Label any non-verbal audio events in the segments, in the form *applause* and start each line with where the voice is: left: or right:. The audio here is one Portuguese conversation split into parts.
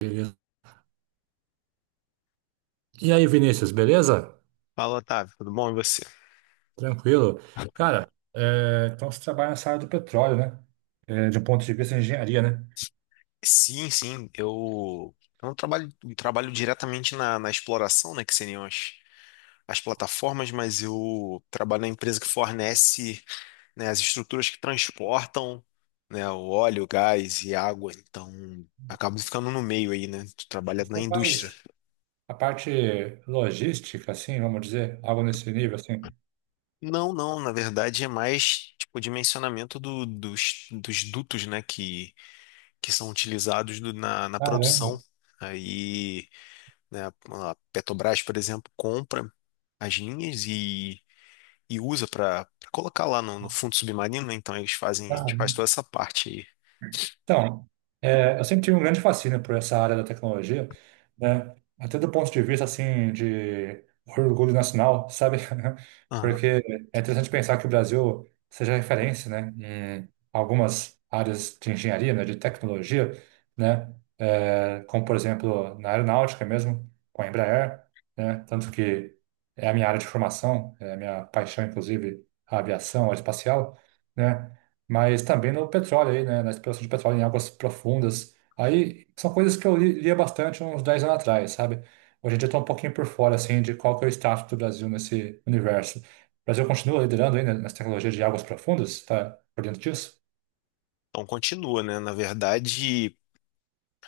right: Beleza. E aí, Vinícius, beleza?
left: Fala, Otávio, tudo bom? E você?
right: Tranquilo. Cara, é, então você trabalha nessa área do petróleo, né? É, de um ponto de vista de engenharia, né?
left: Sim, sim, eu, eu não trabalho, trabalho diretamente na exploração, né, que seriam as plataformas, mas eu trabalho na empresa que fornece, né, as estruturas que transportam, né, o óleo, o gás e a água, então acabo ficando no meio aí, né, tu trabalha na
right: Você
left: indústria.
right: faz a parte logística, assim, vamos dizer, algo nesse nível, assim.
left: Não, não, na verdade é mais, tipo, o dimensionamento dos dutos, né, que são utilizados na
right: Caramba.
left: produção, aí... né? A Petrobras, por exemplo, compra as linhas e usa para colocar lá no fundo submarino, né? Então eles fazem, a gente faz toda essa parte aí.
right: Então, é, eu sempre tive um grande fascínio por essa área da tecnologia, né? Até do ponto de vista, assim, de orgulho nacional, sabe? *laughs*
left: Aham.
right: Porque é interessante pensar que o Brasil seja referência, né? Em algumas áreas de engenharia, né? De tecnologia, né? É, como, por exemplo, na aeronáutica mesmo, com a Embraer, né? Tanto que é a minha área de formação, é a minha paixão, inclusive, a aviação, a aeroespacial, né? Mas também no petróleo aí, né, na exploração de petróleo em águas profundas. Aí são coisas que eu lia bastante uns 10 anos atrás, sabe? Hoje em dia eu tô um pouquinho por fora, assim, de qual que é o status do Brasil nesse universo. O Brasil continua liderando ainda nas tecnologias de águas profundas? Tá por dentro disso?
left: Então continua, né? Na verdade,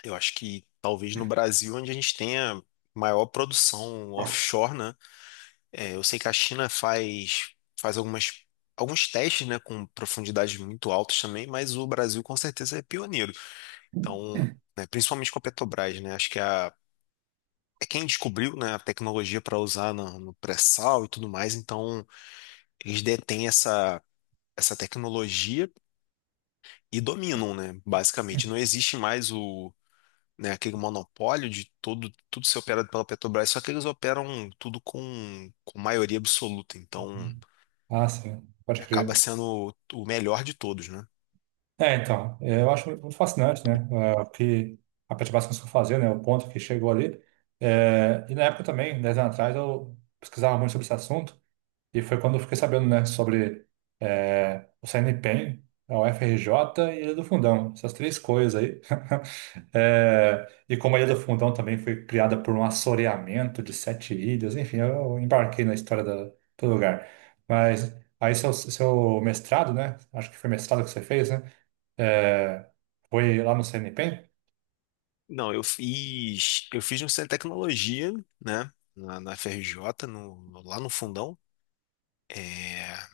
left: eu acho que talvez no Brasil, onde a gente tenha maior produção offshore, né? É, eu sei que a China faz algumas, alguns testes, né? Com profundidades muito altas também, mas o Brasil com certeza é pioneiro. Então, né, principalmente com a Petrobras, né? Acho que a é quem descobriu, né, a tecnologia para usar no pré-sal e tudo mais, então eles detêm essa tecnologia e dominam, né, basicamente. Não existe mais o, né, aquele monopólio de todo, tudo ser operado pela Petrobras, só que eles operam tudo com maioria absoluta, então
right: Ah, sim, pode
left: acaba
right: crer.
left: sendo o melhor de todos, né?
right: É, então, é, eu acho muito fascinante, né? É, o que a Petrobras conseguiu fazer, né? O ponto que chegou ali. É, e na época também, 10 anos atrás, eu pesquisava muito sobre esse assunto. E foi quando eu fiquei sabendo, né, sobre o CNPq, a UFRJ e a Ilha do Fundão, essas três coisas aí. *laughs* Eh, e como a Ilha do Fundão também foi criada por um assoreamento de sete ilhas, enfim, eu embarquei na história do lugar. Mas aí seu mestrado, né, acho que foi mestrado que você fez, né, eh, foi lá no CNPq?
left: Não, eu fiz no Centro de Tecnologia, né, na FRJ, no- lá no Fundão. É,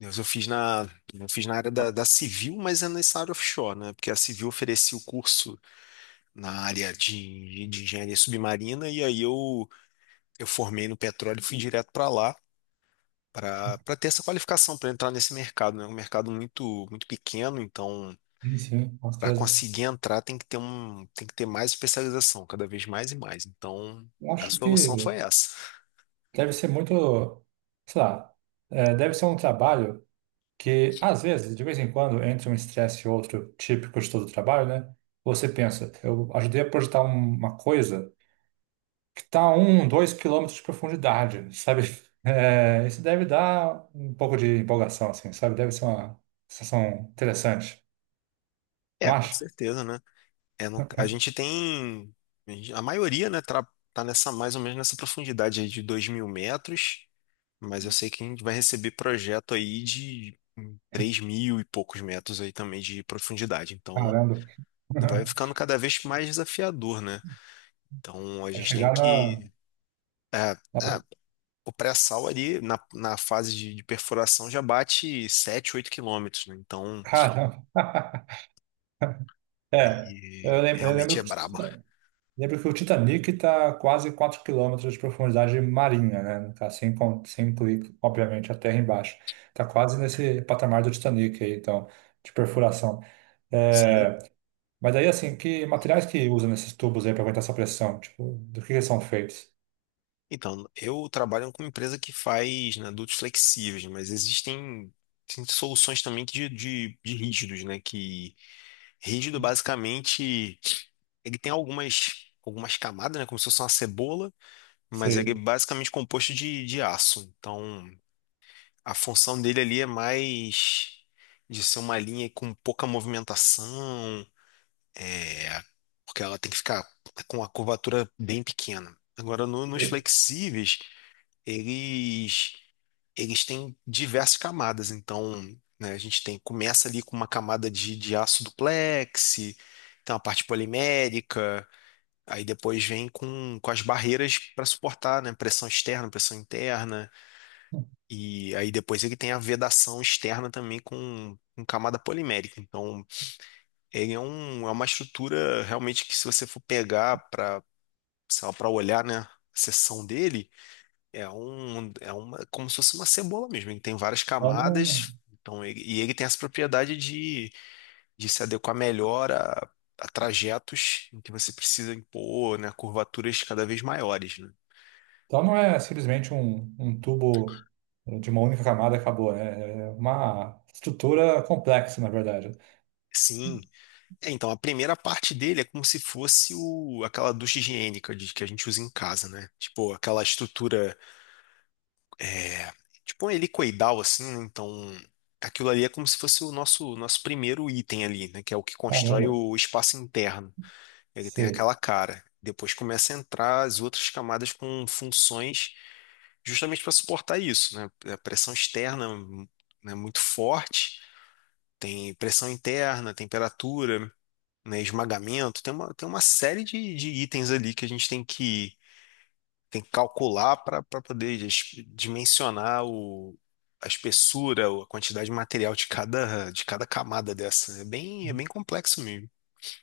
left: Deus, eu fiz na área da civil, mas é nessa área offshore, né? Porque a civil oferecia o curso na área de engenharia submarina, e aí eu formei no petróleo e fui direto para lá, para ter essa qualificação, para entrar nesse mercado, né? É um mercado muito pequeno, então
right: Sim, sim, com
left: para
right: certeza.
left: conseguir entrar tem que ter um, tem que ter mais especialização, cada vez mais e mais. Então
right: Eu
left: a
right: acho
left: solução
right: que
left: foi essa.
right: deve ser muito, sei lá, deve ser um trabalho que às vezes, de vez em quando, entre um estresse e outro, típico de todo trabalho, né? Você pensa, eu ajudei a projetar uma coisa que está a 1, 2 quilômetros de profundidade, sabe? *laughs* É, isso deve dar um pouco de empolgação, assim, sabe? Deve ser uma sensação interessante, não
left: É, com
right: acha?
left: certeza, né? É no- a gente
right: *laughs*
left: tem, a maioria, né, tra- tá, nessa mais ou menos nessa profundidade aí de 2 mil metros, mas eu sei que a gente vai receber projeto aí de 3 mil e poucos metros aí também de profundidade. Então,
right: Caramba.
left: vai
right: *laughs*
left: ficando cada vez mais desafiador, né? Então, a
right: Vai
left: gente tem
right: chegar na,
left: que... é,
right: na.
left: é, o pré-sal ali, na fase de perfuração, já bate 7 8 quilômetros, né? Então,
right: Caramba. *laughs* É,
left: e
right: eu lembro,
left: realmente é
right: que
left: brabo.
right: lembro que o Titanic está quase 4 quilômetros de profundidade marinha, né? Não, tá sem, sem incluir, obviamente, a terra embaixo. Está quase nesse patamar do Titanic aí, então, de perfuração. É, mas aí, assim, que materiais que usam nesses tubos aí para aguentar essa pressão? Tipo, do que eles são feitos?
left: Então, eu trabalho com uma empresa que faz, né, adultos flexíveis, mas existem, tem soluções também que de rígidos, né? Que rígido, basicamente, ele tem algumas camadas, né? Como se fosse uma cebola, mas ele é
right: Se,
left: basicamente composto de aço. Então, a função dele ali é mais de ser uma linha com pouca movimentação, é, porque ela tem que ficar com a curvatura bem pequena. Agora, no- nos
right: se-
left: flexíveis, eles eles têm diversas camadas. Então, né, a gente tem, começa ali com uma camada de aço duplex, então a parte polimérica, aí depois vem com as barreiras para suportar, né, pressão externa, pressão interna, e aí depois ele tem a vedação externa também com camada polimérica. Então, ele é, um, é uma estrutura realmente que se você for pegar para, sei lá, para olhar, né, a seção dele é um, é uma, como se fosse uma cebola mesmo. Ele tem várias
right: então, não,
left: camadas, então ele- e ele tem essa propriedade de se adequar melhor a trajetos em que você precisa impor, né, curvaturas cada vez maiores, né?
right: então não é simplesmente um, um tubo de uma única camada e acabou, né? É uma estrutura complexa, na verdade.
left: Sim. É, então a primeira parte dele é como se fosse o, aquela ducha higiênica de, que a gente usa em casa, né? Tipo aquela estrutura, é, tipo um helicoidal assim, né? Então aquilo ali é como se fosse o nosso primeiro item ali, né? Que é o que constrói
right: Caramba,
left: o espaço interno. Ele tem
right: sei.
left: aquela cara. Depois começa a entrar as outras camadas com funções justamente para suportar isso, né? A pressão externa é muito forte, tem pressão interna, temperatura, né? Esmagamento, tem uma série de itens ali que a gente tem tem que calcular para poder dis- dimensionar o, a espessura, ou a quantidade de material de de cada camada dessa. É bem complexo mesmo.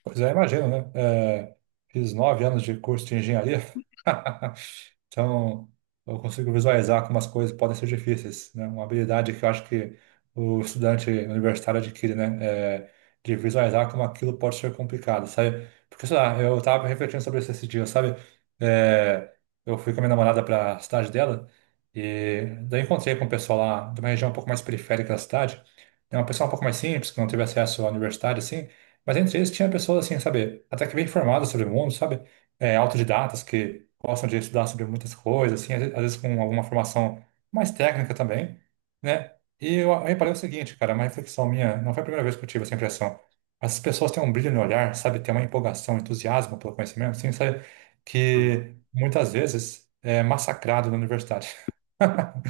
right: Pois é, imagino, né? É, fiz 9 anos de curso de engenharia, *laughs* então eu consigo visualizar como as coisas podem ser difíceis, né? Uma habilidade que eu acho que o estudante universitário adquire, né? É, de visualizar como aquilo pode ser complicado, sabe? Porque, sei lá, eu tava refletindo sobre isso esse dia, sabe? É, eu fui com a minha namorada para a cidade dela e daí encontrei com o pessoal lá de uma região um pouco mais periférica da cidade, né? Uma pessoa um pouco mais simples, que não teve acesso à universidade, assim, mas entre eles tinha pessoas assim, sabe, até que bem informadas sobre o mundo, sabe? É, autodidatas que gostam de estudar sobre muitas coisas, assim, às vezes com alguma formação mais técnica também, né? E eu reparei o seguinte, cara, é uma reflexão minha, não foi a primeira vez que eu tive essa impressão. Essas pessoas têm um brilho no olhar, sabe? Tem uma empolgação, entusiasmo pelo conhecimento, assim, sabe?
left: Hum,
right: Que muitas vezes é massacrado na universidade. *laughs*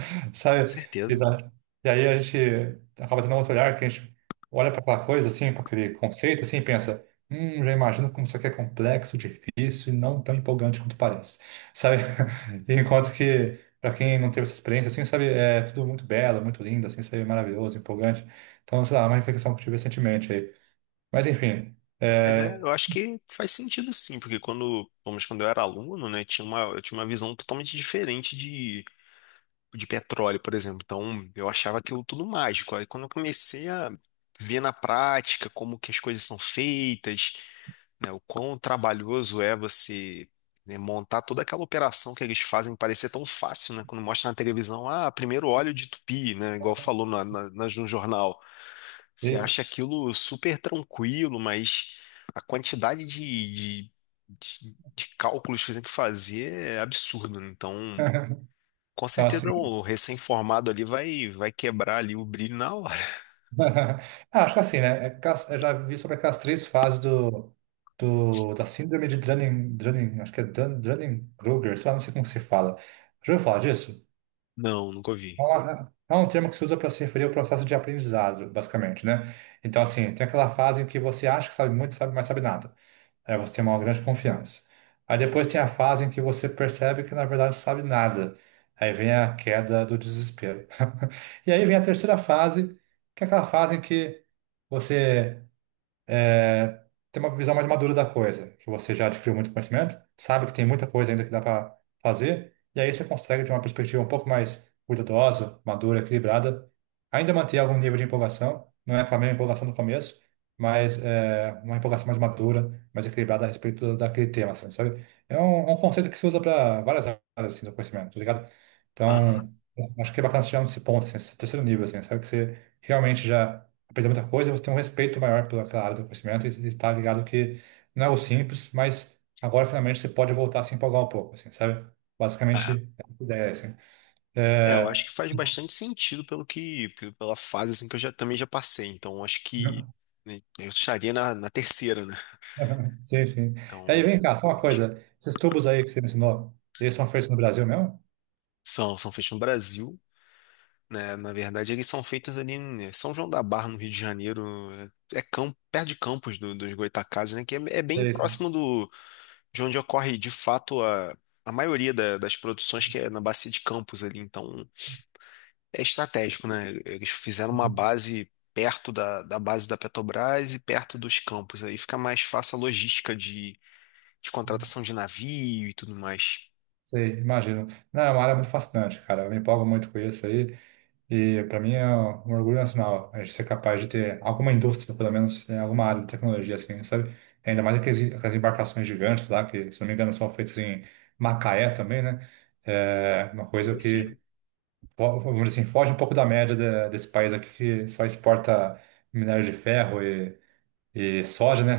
left: com
right: Sabe? E,
left: certeza.
right: da, e aí a gente acaba tendo outro olhar, que a gente olha para aquela coisa, assim, para aquele conceito, assim, e pensa, já imagino como isso aqui é complexo, difícil e não tão empolgante quanto parece, sabe? *laughs* Enquanto que, para quem não teve essa experiência, assim, sabe, é tudo muito belo, muito lindo, assim, sabe, maravilhoso, empolgante. Então, sei lá, é uma reflexão que eu tive recentemente aí. Mas, enfim,
left: Mas é, eu acho que faz sentido sim, porque quando, pelo menos quando eu era aluno, né, tinha uma, eu tinha uma visão totalmente diferente de petróleo, por exemplo. Então, eu achava aquilo tudo mágico. Aí quando eu comecei a ver na prática como que as coisas são feitas, né, o quão trabalhoso é você, né, montar toda aquela operação que eles fazem parecer tão fácil, né? Quando mostra na televisão, ah, primeiro óleo de tupi, né, igual falou no jornal. Você
right: eita.
left: acha aquilo super tranquilo, mas a quantidade de cálculos que você tem que fazer é absurdo, né? Então,
right: *laughs*
left: com
right: Então, assim,
left: certeza o recém-formado ali vai, vai quebrar ali o brilho na hora.
right: *laughs* ah, acho que assim, né? Eu já vi sobre aquelas três fases da síndrome de Dunning, acho que é Dunning-Kruger, sei lá, não sei como se fala. Já ouviu falar disso?
left: *laughs* Não, nunca ouvi.
right: É um termo que se usa para se referir ao processo de aprendizado, basicamente, né? Então, assim, tem aquela fase em que você acha que sabe muito, sabe, mas sabe nada. Aí você tem uma grande confiança. Aí depois tem a fase em que você percebe que na verdade sabe nada. Aí vem a queda do desespero. *laughs* E aí vem a terceira fase, que é aquela fase em que você é, ter uma visão mais madura da coisa, que você já adquiriu muito conhecimento, sabe que tem muita coisa ainda que dá para fazer, e aí você consegue, de uma perspectiva um pouco mais cuidadosa, madura, equilibrada, ainda manter algum nível de empolgação, não é aquela mesma empolgação do começo, mas é uma empolgação mais madura, mais equilibrada a respeito daquele tema, assim, sabe? É um conceito que se usa para várias áreas assim, do conhecimento, tá ligado?
left: Aham.
right: Então, acho que é bacana chegar nesse ponto, assim, esse terceiro nível, assim, sabe? Que você realmente já aprender muita coisa, você tem um respeito maior pelaquela área do conhecimento e está ligado que não é o simples, mas agora finalmente você pode voltar a se empolgar um pouco, assim, sabe?
left: É,
right: Basicamente, é a ideia, assim.
left: é, eu acho
right: É...
left: que faz bastante sentido pelo que, pe- pela fase assim que eu já também já passei. Então, eu acho que
right: não-
left: né, eu estaria na terceira, né?
right: *laughs* Sim, sim. E aí,
left: Então,
right: vem cá, só uma coisa. Esses tubos aí que você mencionou, eles são feitos no Brasil mesmo?
left: são, são feitos no Brasil, né? Na verdade, eles são feitos ali em São João da Barra, no Rio de Janeiro. É campo, perto de Campos do, dos Goytacazes, né? Que é, é bem
right: Sei, sim.
left: próximo do, de onde ocorre, de fato, a maioria da- das produções, que é na Bacia de Campos ali. Então, é estratégico, né? Eles fizeram uma
right: Uhum.
left: base perto da base da Petrobras e perto dos campos. Aí fica mais fácil a logística de contratação de navio e tudo mais.
right: Sei, imagino. Não, é uma área muito fascinante, cara. Eu me empolgo muito com isso aí. E para mim é um orgulho nacional a gente ser capaz de ter alguma indústria, pelo menos, em alguma área de tecnologia, assim, sabe? Ainda mais aquelas embarcações gigantes lá, que, se não me engano, são feitas em Macaé também, né? É uma coisa que,
left: Sim,
right: vamos dizer assim, foge um pouco da média desse país aqui que só exporta minério de ferro e soja, né?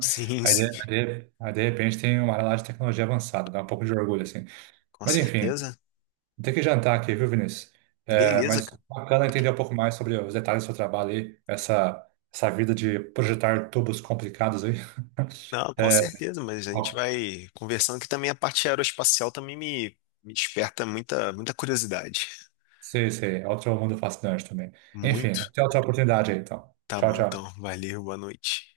left: *laughs* sim,
right: Aí de,
left: sim.
right: aí de aí, de repente tem uma área lá de tecnologia avançada, dá um pouco de orgulho, assim.
left: Com
right: Mas enfim.
left: certeza.
right: Tem que jantar aqui, viu, Vinícius? É,
left: Beleza,
right: mas
left: cara.
right: bacana entender um pouco mais sobre os detalhes do seu trabalho aí, essa vida de projetar tubos complicados aí. *laughs*
left: Não, com
right: É,
left: certeza, mas a gente
right: ó,
left: vai conversando que também a parte aeroespacial também me desperta muita curiosidade.
right: sei, é outro mundo fascinante também. Enfim,
left: Muito.
right: até outra oportunidade aí, então.
left: Tá
right: Tchau,
left: bom,
right: tchau.
left: então. Valeu, boa noite.